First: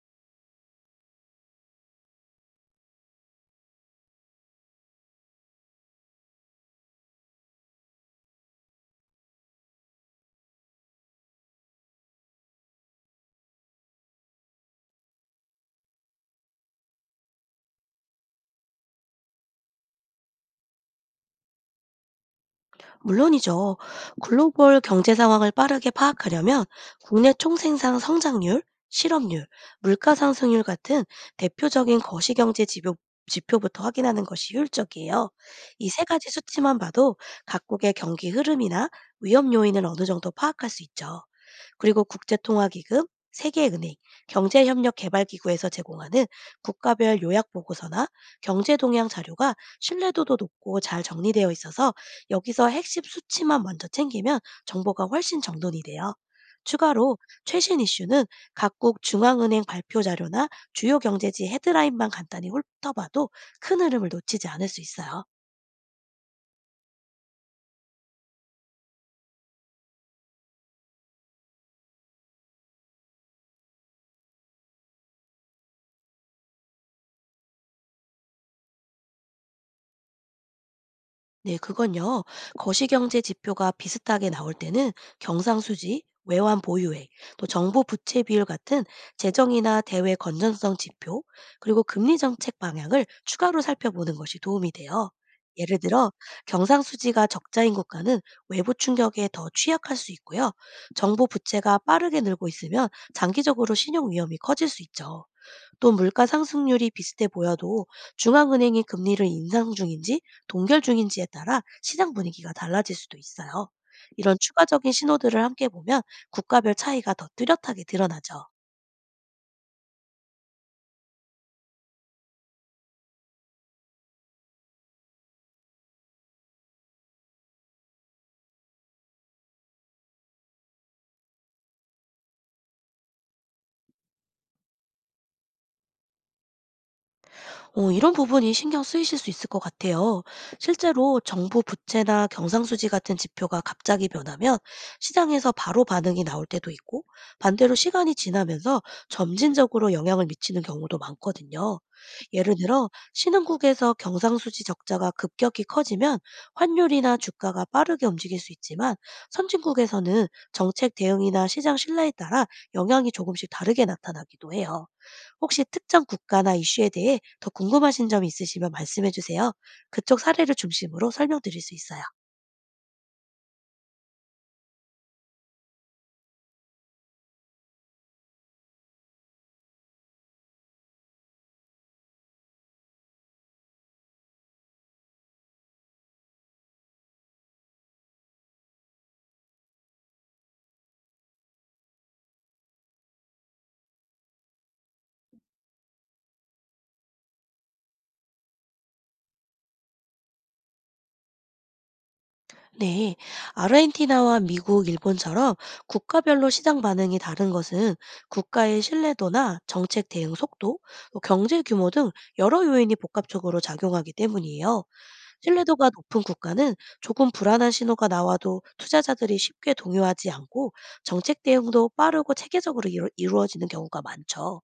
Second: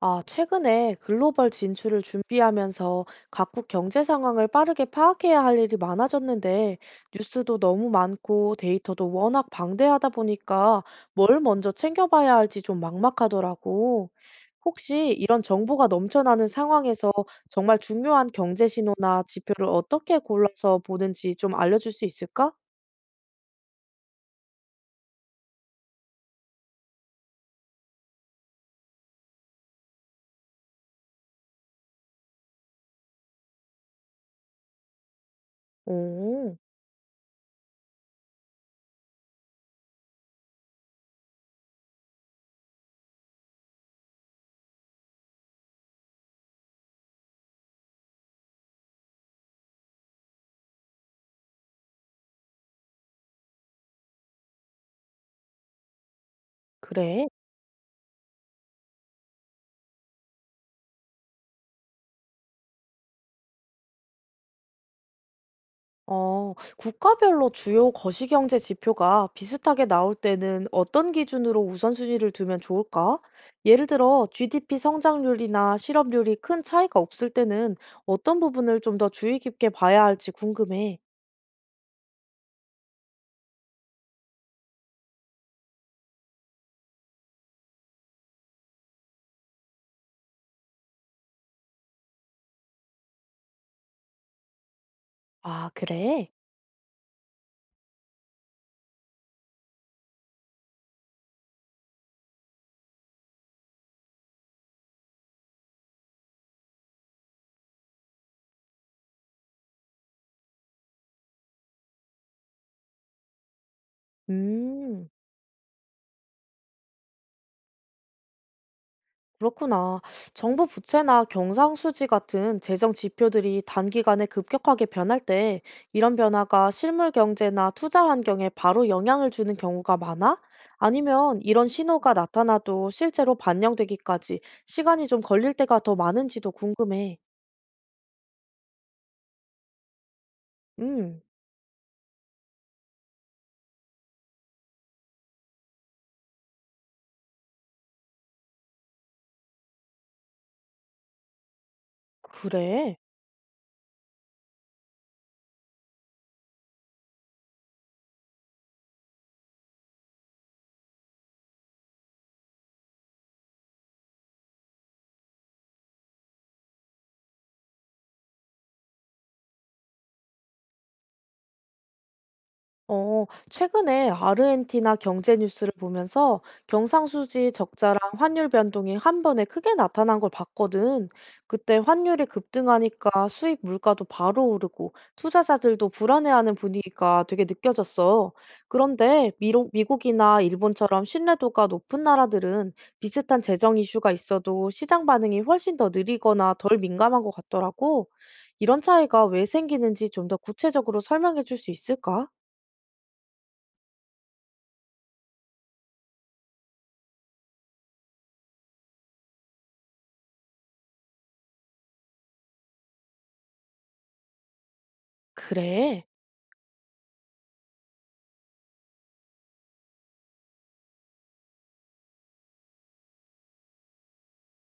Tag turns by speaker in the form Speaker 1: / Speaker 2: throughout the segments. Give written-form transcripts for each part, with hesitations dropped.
Speaker 1: 최근에 글로벌 진출을 준비하면서 각국 경제 상황을 빠르게 파악해야 할 일이 많아졌는데, 뉴스도 너무 많고 데이터도 워낙 방대하다 보니까 뭘 먼저 챙겨봐야 할지 좀 막막하더라고. 혹시 이런 정보가 넘쳐나는 상황에서 정말 중요한 경제 신호나 지표를 어떻게 골라서 보는지 좀 알려줄 수 있을까?
Speaker 2: 물론이죠. 글로벌 경제 상황을 빠르게 파악하려면 국내 총생산 성장률, 실업률, 물가 상승률 같은 대표적인 거시경제 지표, 부터 확인하는 것이 효율적이에요. 이 세 가지
Speaker 1: 오,
Speaker 2: 수치만 봐도 각국의 경기 흐름이나 위험 요인을 어느 정도 파악할 수 있죠. 그리고 국제통화기금, 세계은행, 경제협력개발기구에서 제공하는 국가별 요약 보고서나 경제 동향 자료가 신뢰도도 높고 잘 정리되어 있어서 여기서 핵심 수치만 먼저 챙기면 정보가 훨씬 정돈이 돼요. 추가로
Speaker 1: 그래.
Speaker 2: 최신 이슈는 각국 중앙은행 발표 자료나 주요 경제지 헤드라인만 간단히 훑어봐도 큰 흐름을 놓치지 않을 수 있어요.
Speaker 1: 국가별로 주요 거시경제 지표가 비슷하게 나올 때는 어떤 기준으로 우선순위를 두면 좋을까? 예를 들어 GDP 성장률이나 실업률이 큰 차이가 없을 때는 어떤 부분을 좀 더 주의 깊게 봐야 할지 궁금해.
Speaker 2: 네, 그건요. 거시경제 지표가 비슷하게 나올 때는 경상수지, 외환 보유액, 또 정부 부채 비율 같은 재정이나 대외 건전성 지표, 그리고 금리 정책 방향을 추가로 살펴보는 것이 도움이 돼요.
Speaker 1: 아,
Speaker 2: 예를 들어,
Speaker 1: 그래?
Speaker 2: 경상수지가 적자인 국가는 외부 충격에 더 취약할 수 있고요. 정부 부채가 빠르게 늘고 있으면 장기적으로 신용 위험이 커질 수 있죠. 또 물가 상승률이 비슷해 보여도 중앙은행이 금리를 인상 중인지 동결 중인지에 따라 시장 분위기가 달라질 수도 있어요. 이런 추가적인
Speaker 1: 음.
Speaker 2: 신호들을 함께 보면 국가별 차이가 더 뚜렷하게 드러나죠.
Speaker 1: 그렇구나. 정부 부채나 경상수지 같은 재정 지표들이 단기간에 급격하게 변할 때 이런 변화가 실물 경제나 투자 환경에 바로 영향을 주는 경우가 많아? 아니면 이런 신호가 나타나도 실제로 반영되기까지 시간이 좀 걸릴 때가 더 많은지도 궁금해.
Speaker 2: 이런 부분이 신경 쓰이실 수 있을 것 같아요.
Speaker 1: 음,
Speaker 2: 실제로 정부 부채나 경상수지 같은 지표가 갑자기 변하면 시장에서 바로 반응이 나올 때도 있고, 반대로 시간이 지나면서 점진적으로 영향을 미치는 경우도 많거든요. 예를 들어,
Speaker 1: 그래.
Speaker 2: 신흥국에서 경상수지 적자가 급격히 커지면 환율이나 주가가 빠르게 움직일 수 있지만, 선진국에서는 정책 대응이나 시장 신뢰에 따라 영향이 조금씩 다르게 나타나기도 해요. 혹시 특정 국가나 이슈에 대해 더 궁금하신 점이 있으시면 말씀해 주세요. 그쪽 사례를 중심으로 설명드릴 수 있어요.
Speaker 1: 최근에 아르헨티나 경제 뉴스를 보면서 경상수지 적자랑 환율 변동이 한 번에 크게 나타난 걸 봤거든. 그때 환율이 급등하니까 수입 물가도 바로 오르고 투자자들도 불안해하는 분위기가 되게 느껴졌어. 그런데 미국이나 일본처럼 신뢰도가 높은 나라들은 비슷한 재정 이슈가 있어도 시장 반응이 훨씬 더 느리거나 덜 민감한 것 같더라고. 이런 차이가 왜 생기는지 좀 더 구체적으로 설명해 줄 수 있을까?
Speaker 2: 네. 아르헨티나와 미국, 일본처럼 국가별로 시장 반응이 다른 것은 국가의 신뢰도나 정책 대응 속도, 또 경제 규모 등 여러 요인이 복합적으로 작용하기 때문이에요. 신뢰도가
Speaker 1: 그래?
Speaker 2: 높은 국가는 조금 불안한 신호가 나와도 투자자들이 쉽게 동요하지 않고, 정책 대응도 빠르고 체계적으로 이루어지는 경우가 많죠.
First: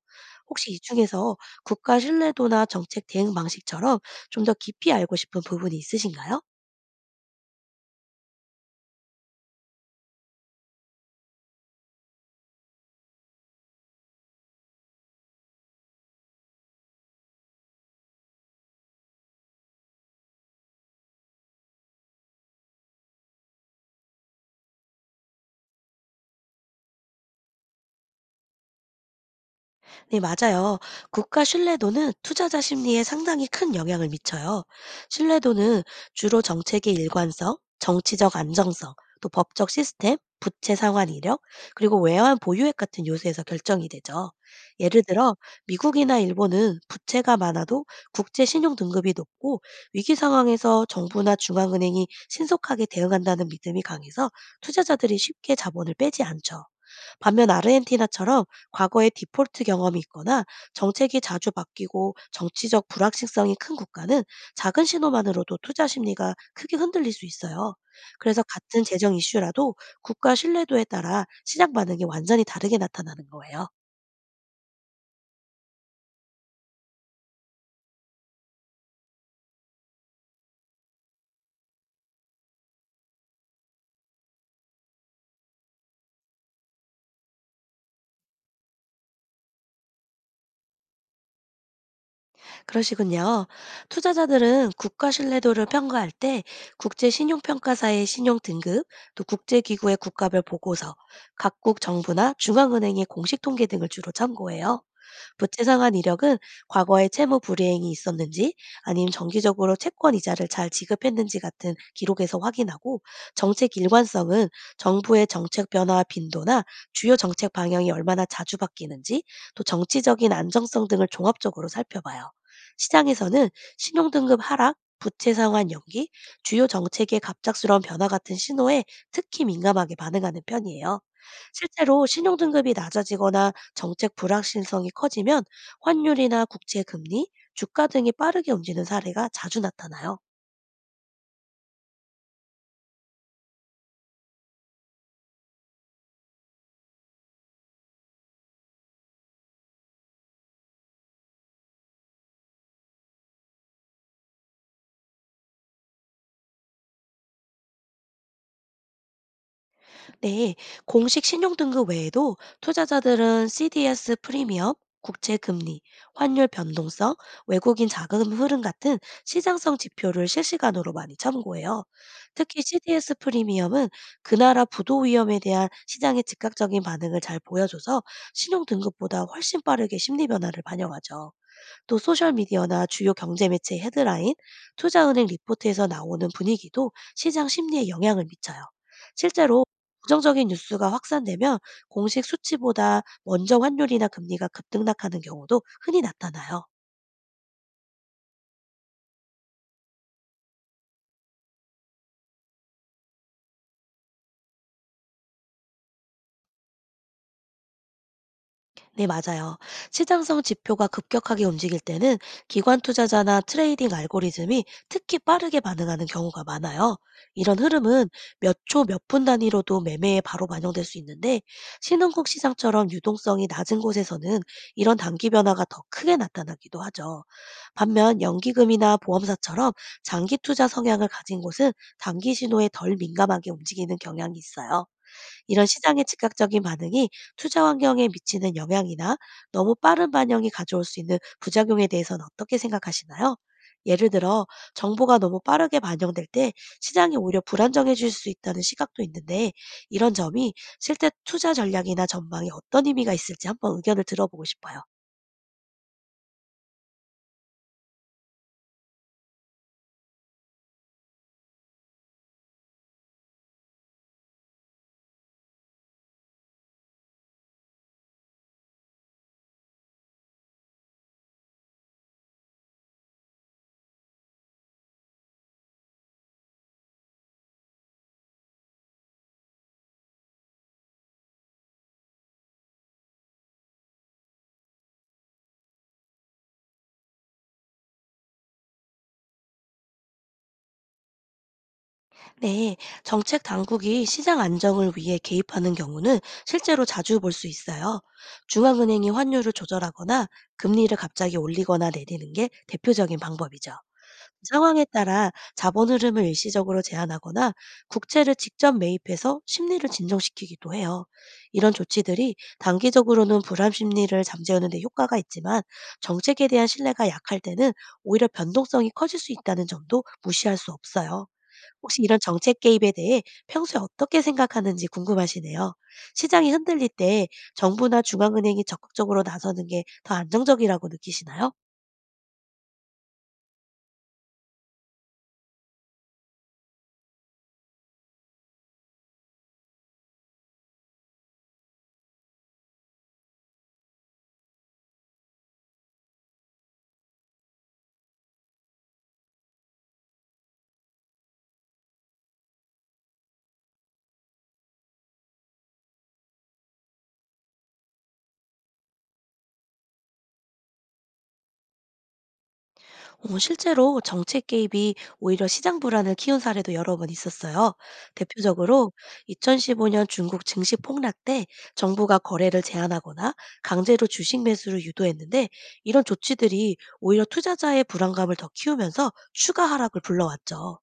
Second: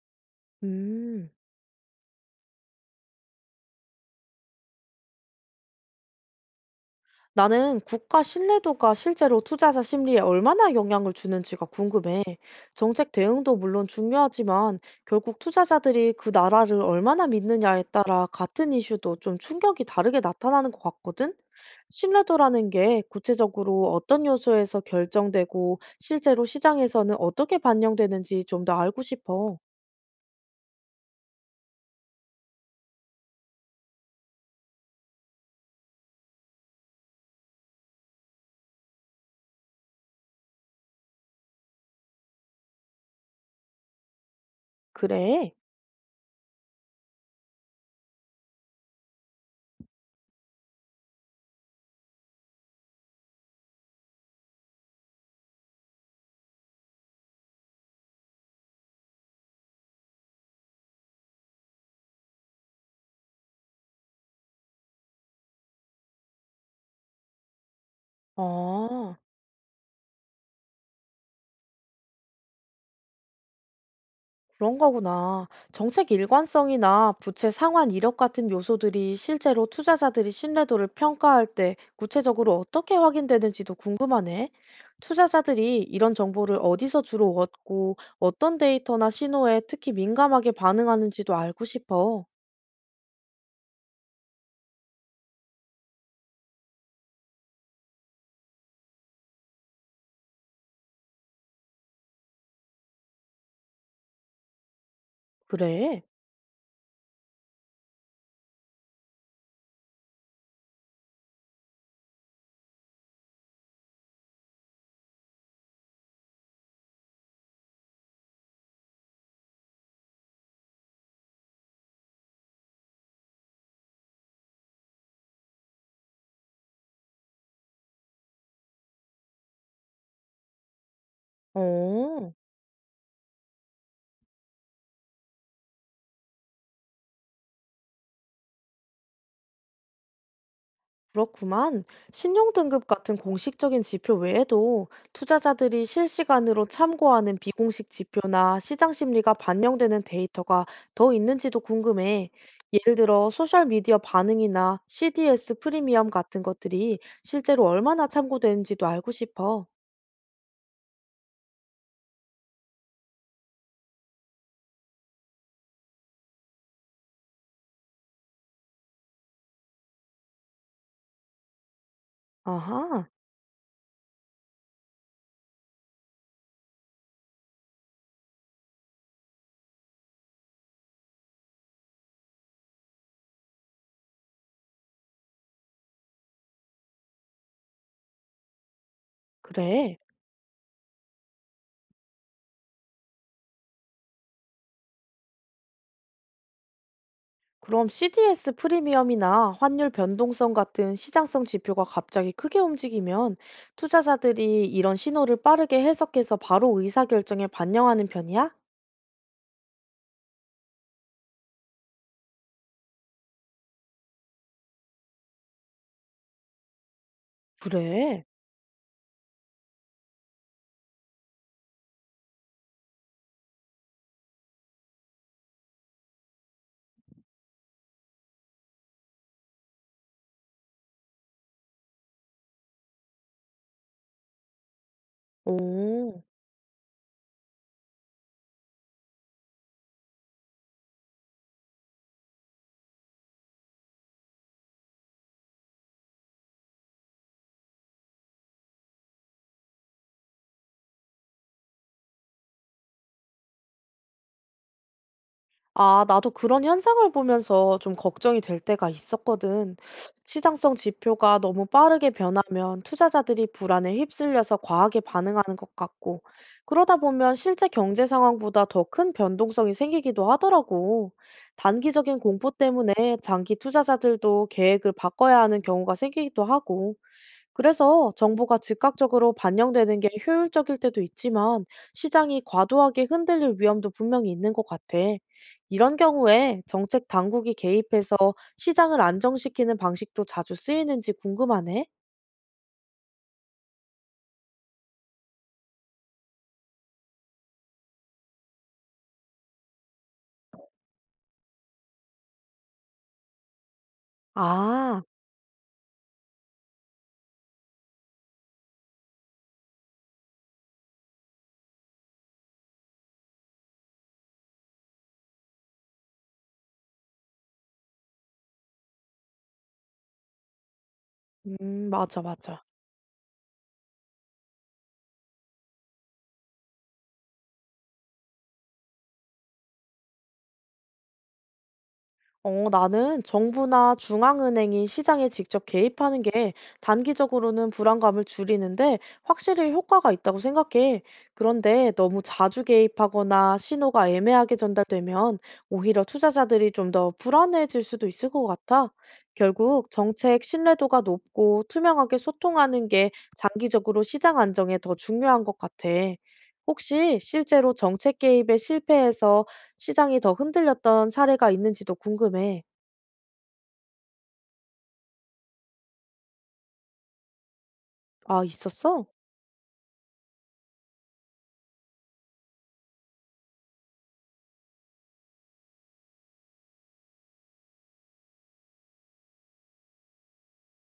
Speaker 2: 혹시 이
Speaker 1: 음.
Speaker 2: 중에서 국가 신뢰도나 정책 대응 방식처럼 좀 더 깊이 알고 싶은 부분이 있으신가요?
Speaker 1: 나는 국가 신뢰도가 실제로 투자자 심리에 얼마나 영향을 주는지가 궁금해. 정책 대응도 물론 중요하지만 결국 투자자들이 그 나라를 얼마나 믿느냐에 따라 같은 이슈도 좀 충격이 다르게 나타나는 것 같거든? 신뢰도라는 게 구체적으로 어떤 요소에서 결정되고 실제로 시장에서는 어떻게 반영되는지 좀 더 알고 싶어.
Speaker 2: 네, 맞아요. 국가 신뢰도는 투자자 심리에 상당히 큰 영향을 미쳐요. 신뢰도는 주로 정책의 일관성, 정치적 안정성, 또 법적 시스템, 부채 상환 이력, 그리고 외환 보유액 같은 요소에서 결정이 되죠. 예를 들어,
Speaker 1: 그래?
Speaker 2: 미국이나 일본은 부채가 많아도 국제 신용 등급이 높고 위기 상황에서 정부나 중앙은행이 신속하게 대응한다는 믿음이 강해서 투자자들이 쉽게 자본을 빼지 않죠. 반면 아르헨티나처럼 과거의 디폴트 경험이 있거나 정책이 자주 바뀌고 정치적 불확실성이 큰 국가는 작은 신호만으로도 투자 심리가 크게 흔들릴 수 있어요. 그래서 같은 재정
Speaker 1: 아.
Speaker 2: 이슈라도 국가 신뢰도에 따라 시장 반응이 완전히 다르게 나타나는 거예요.
Speaker 1: 그런 거구나. 정책 일관성이나 부채 상환 이력 같은 요소들이 실제로 투자자들이 신뢰도를 평가할 때 구체적으로 어떻게 확인되는지도 궁금하네. 투자자들이 이런 정보를 어디서 주로 얻고 어떤 데이터나 신호에 특히 민감하게 반응하는지도 알고 싶어.
Speaker 2: 그러시군요. 투자자들은 국가 신뢰도를 평가할 때 국제 신용평가사의 신용 등급, 또 국제기구의 국가별 보고서, 각국 정부나 중앙은행의 공식 통계 등을 주로 참고해요. 부채 상환
Speaker 1: 그래?
Speaker 2: 이력은 과거에 채무 불이행이 있었는지 아니면 정기적으로 채권 이자를 잘 지급했는지 같은 기록에서 확인하고, 정책 일관성은 정부의 정책 변화 빈도나 주요 정책 방향이 얼마나 자주 바뀌는지, 또 정치적인 안정성 등을 종합적으로 살펴봐요. 시장에서는 신용등급 하락, 부채 상환 연기, 주요 정책의 갑작스러운 변화 같은 신호에 특히 민감하게 반응하는 편이에요. 실제로
Speaker 1: 어.
Speaker 2: 신용등급이 낮아지거나 정책 불확실성이 커지면 환율이나 국채 금리, 주가 등이 빠르게 움직이는 사례가 자주 나타나요.
Speaker 1: 그렇구만. 신용등급 같은 공식적인 지표 외에도 투자자들이 실시간으로 참고하는 비공식 지표나 시장 심리가 반영되는 데이터가 더 있는지도 궁금해. 예를 들어 소셜미디어 반응이나 CDS 프리미엄 같은 것들이 실제로 얼마나 참고되는지도 알고 싶어.
Speaker 2: 네, 공식 신용 등급 외에도 투자자들은 CDS 프리미엄, 국채 금리, 환율 변동성, 외국인 자금 흐름 같은 시장성 지표를 실시간으로 많이 참고해요. 특히
Speaker 1: 아하,
Speaker 2: CDS 프리미엄은 그 나라 부도 위험에 대한 시장의 즉각적인 반응을 잘 보여줘서 신용 등급보다 훨씬 빠르게 심리 변화를 반영하죠. 또 소셜미디어나 주요 경제매체 헤드라인, 투자은행 리포트에서 나오는 분위기도 시장 심리에 영향을 미쳐요. 실제로
Speaker 1: 그래.
Speaker 2: 부정적인 뉴스가 확산되면 공식 수치보다 먼저 환율이나 금리가 급등락하는 경우도 흔히 나타나요.
Speaker 1: 그럼 CDS 프리미엄이나 환율 변동성 같은 시장성 지표가 갑자기 크게 움직이면 투자자들이 이런 신호를 빠르게 해석해서 바로 의사결정에 반영하는 편이야?
Speaker 2: 네, 맞아요. 시장성 지표가 급격하게 움직일 때는 기관 투자자나 트레이딩 알고리즘이 특히 빠르게 반응하는 경우가 많아요. 이런 흐름은
Speaker 1: 그래.
Speaker 2: 몇 초, 몇 분 단위로도 매매에 바로 반영될 수 있는데, 신흥국 시장처럼 유동성이 낮은 곳에서는 이런 단기 변화가 더 크게 나타나기도 하죠. 반면 연기금이나 보험사처럼 장기 투자 성향을 가진 곳은 단기 신호에 덜 민감하게 움직이는 경향이 있어요. 이런 시장의
Speaker 1: 오.
Speaker 2: 즉각적인 반응이 투자 환경에 미치는 영향이나 너무 빠른 반영이 가져올 수 있는 부작용에 대해서는 어떻게 생각하시나요? 예를 들어, 정보가 너무 빠르게 반영될 때 시장이 오히려 불안정해질 수 있다는 시각도 있는데, 이런 점이 실제 투자 전략이나 전망에 어떤 의미가 있을지 한번 의견을 들어보고 싶어요.
Speaker 1: 나도 그런 현상을 보면서 좀 걱정이 될 때가 있었거든. 시장성 지표가 너무 빠르게 변하면 투자자들이 불안에 휩쓸려서 과하게 반응하는 것 같고, 그러다 보면 실제 경제 상황보다 더 큰 변동성이 생기기도 하더라고. 단기적인 공포 때문에 장기 투자자들도 계획을 바꿔야 하는 경우가 생기기도 하고. 그래서 정보가 즉각적으로 반영되는 게 효율적일 때도 있지만 시장이 과도하게 흔들릴 위험도 분명히 있는 것 같아. 이런 경우에 정책 당국이 개입해서 시장을 안정시키는 방식도 자주 쓰이는지 궁금하네.
Speaker 2: 네, 정책 당국이 시장 안정을 위해 개입하는 경우는 실제로 자주 볼 수 있어요. 중앙은행이 환율을 조절하거나 금리를 갑자기 올리거나 내리는 게 대표적인 방법이죠. 상황에
Speaker 1: 아,
Speaker 2: 따라 자본 흐름을 일시적으로 제한하거나 국채를 직접 매입해서 심리를 진정시키기도 해요. 이런 조치들이 단기적으로는 불안 심리를 잠재우는 데 효과가 있지만, 정책에 대한 신뢰가 약할 때는 오히려 변동성이 커질 수 있다는 점도 무시할 수 없어요. 혹시 이런
Speaker 1: 맞아,
Speaker 2: 정책
Speaker 1: 맞아.
Speaker 2: 개입에 대해 평소에 어떻게 생각하는지 궁금하시네요. 시장이 흔들릴 때 정부나 중앙은행이 적극적으로 나서는 게 더 안정적이라고 느끼시나요?
Speaker 1: 나는 정부나 중앙은행이 시장에 직접 개입하는 게 단기적으로는 불안감을 줄이는데 확실히 효과가 있다고 생각해. 그런데 너무 자주 개입하거나 신호가 애매하게 전달되면 오히려 투자자들이 좀 더 불안해질 수도 있을 것 같아. 결국 정책 신뢰도가 높고 투명하게 소통하는 게 장기적으로 시장 안정에 더 중요한 것 같아. 혹시 실제로 정책 개입에 실패해서 시장이 더 흔들렸던 사례가 있는지도 궁금해.
Speaker 2: 실제로 정책 개입이 오히려 시장 불안을 키운 사례도 여러 번 있었어요.
Speaker 1: 아,
Speaker 2: 대표적으로
Speaker 1: 있었어?
Speaker 2: 2015년 중국 증시 폭락 때 정부가 거래를 제한하거나 강제로 주식 매수를 유도했는데, 이런 조치들이 오히려 투자자의 불안감을 더 키우면서 추가 하락을 불러왔죠.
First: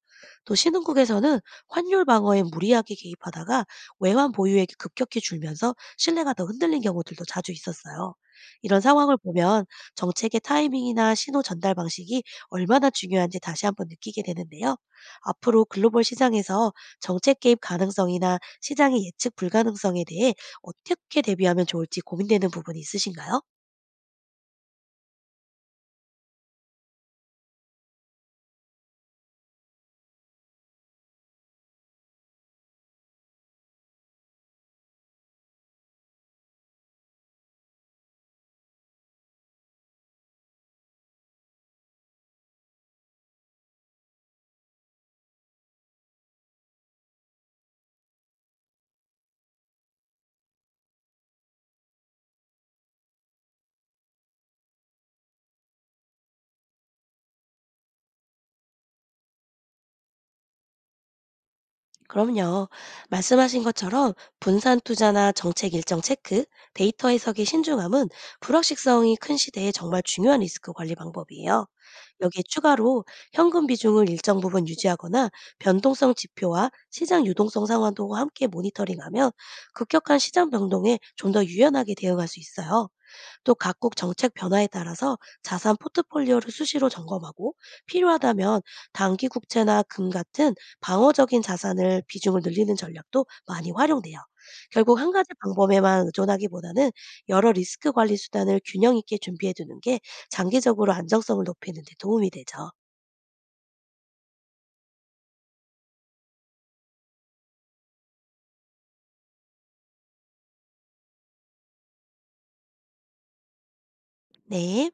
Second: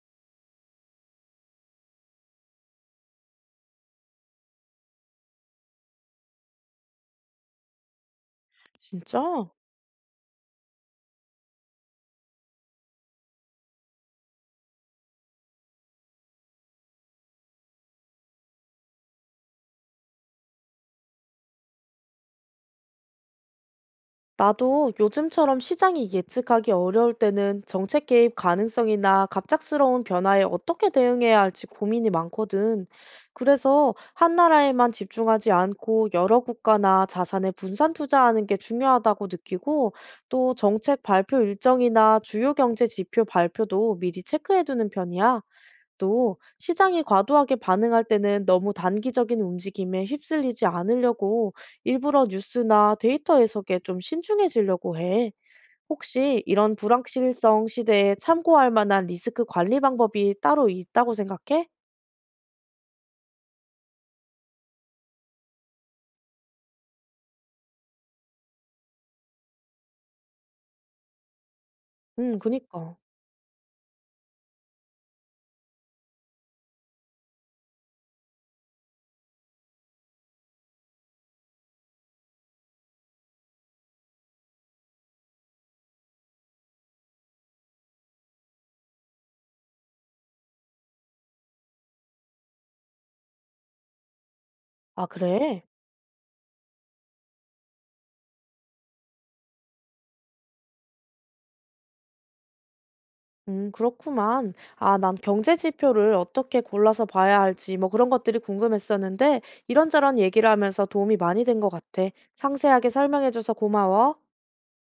Speaker 2: 또 신흥국에서는 환율 방어에 무리하게 개입하다가 외환 보유액이 급격히 줄면서 신뢰가 더 흔들린 경우들도 자주 있었어요. 이런 상황을
Speaker 1: 진짜?
Speaker 2: 보면 정책의 타이밍이나 신호 전달 방식이 얼마나 중요한지 다시 한번 느끼게 되는데요. 앞으로 글로벌 시장에서 정책 개입 가능성이나 시장의 예측 불가능성에 대해 어떻게 대비하면 좋을지 고민되는 부분이 있으신가요?
Speaker 1: 나도 요즘처럼 시장이 예측하기 어려울 때는 정책 개입 가능성이나 갑작스러운 변화에 어떻게 대응해야 할지 고민이 많거든. 그래서 한 나라에만 집중하지 않고 여러 국가나 자산에 분산 투자하는 게 중요하다고 느끼고 또 정책 발표 일정이나 주요 경제 지표 발표도 미리 체크해 두는 편이야. 또 시장이 과도하게 반응할 때는 너무 단기적인 움직임에 휩쓸리지 않으려고 일부러 뉴스나 데이터 해석에 좀 신중해지려고 해. 혹시 이런 불확실성 시대에 참고할 만한 리스크 관리 방법이 따로 있다고 생각해?
Speaker 2: 그럼요. 말씀하신 것처럼 분산 투자나 정책 일정 체크, 데이터 해석의 신중함은 불확실성이 큰 시대에 정말 중요한 리스크 관리 방법이에요. 여기에
Speaker 1: 그니까.
Speaker 2: 추가로 현금 비중을 일정 부분 유지하거나 변동성 지표와 시장 유동성 상황도 함께 모니터링하면 급격한 시장 변동에 좀 더 유연하게 대응할 수 있어요. 또 각국 정책 변화에 따라서 자산 포트폴리오를 수시로 점검하고, 필요하다면 단기 국채나 금 같은 방어적인 자산을 비중을 늘리는 전략도 많이 활용돼요. 결국
Speaker 1: 아,
Speaker 2: 한 가지
Speaker 1: 그래?
Speaker 2: 방법에만 의존하기보다는 여러 리스크 관리 수단을 균형 있게 준비해 두는 게 장기적으로 안정성을 높이는 데 도움이 되죠.
Speaker 1: 그렇구만. 아, 난 경제 지표를 어떻게 골라서 봐야 할지 뭐 그런 것들이 궁금했었는데 이런저런 얘기를 하면서 도움이 많이 된 것 같아. 상세하게 설명해줘서 고마워.
Speaker 2: 네.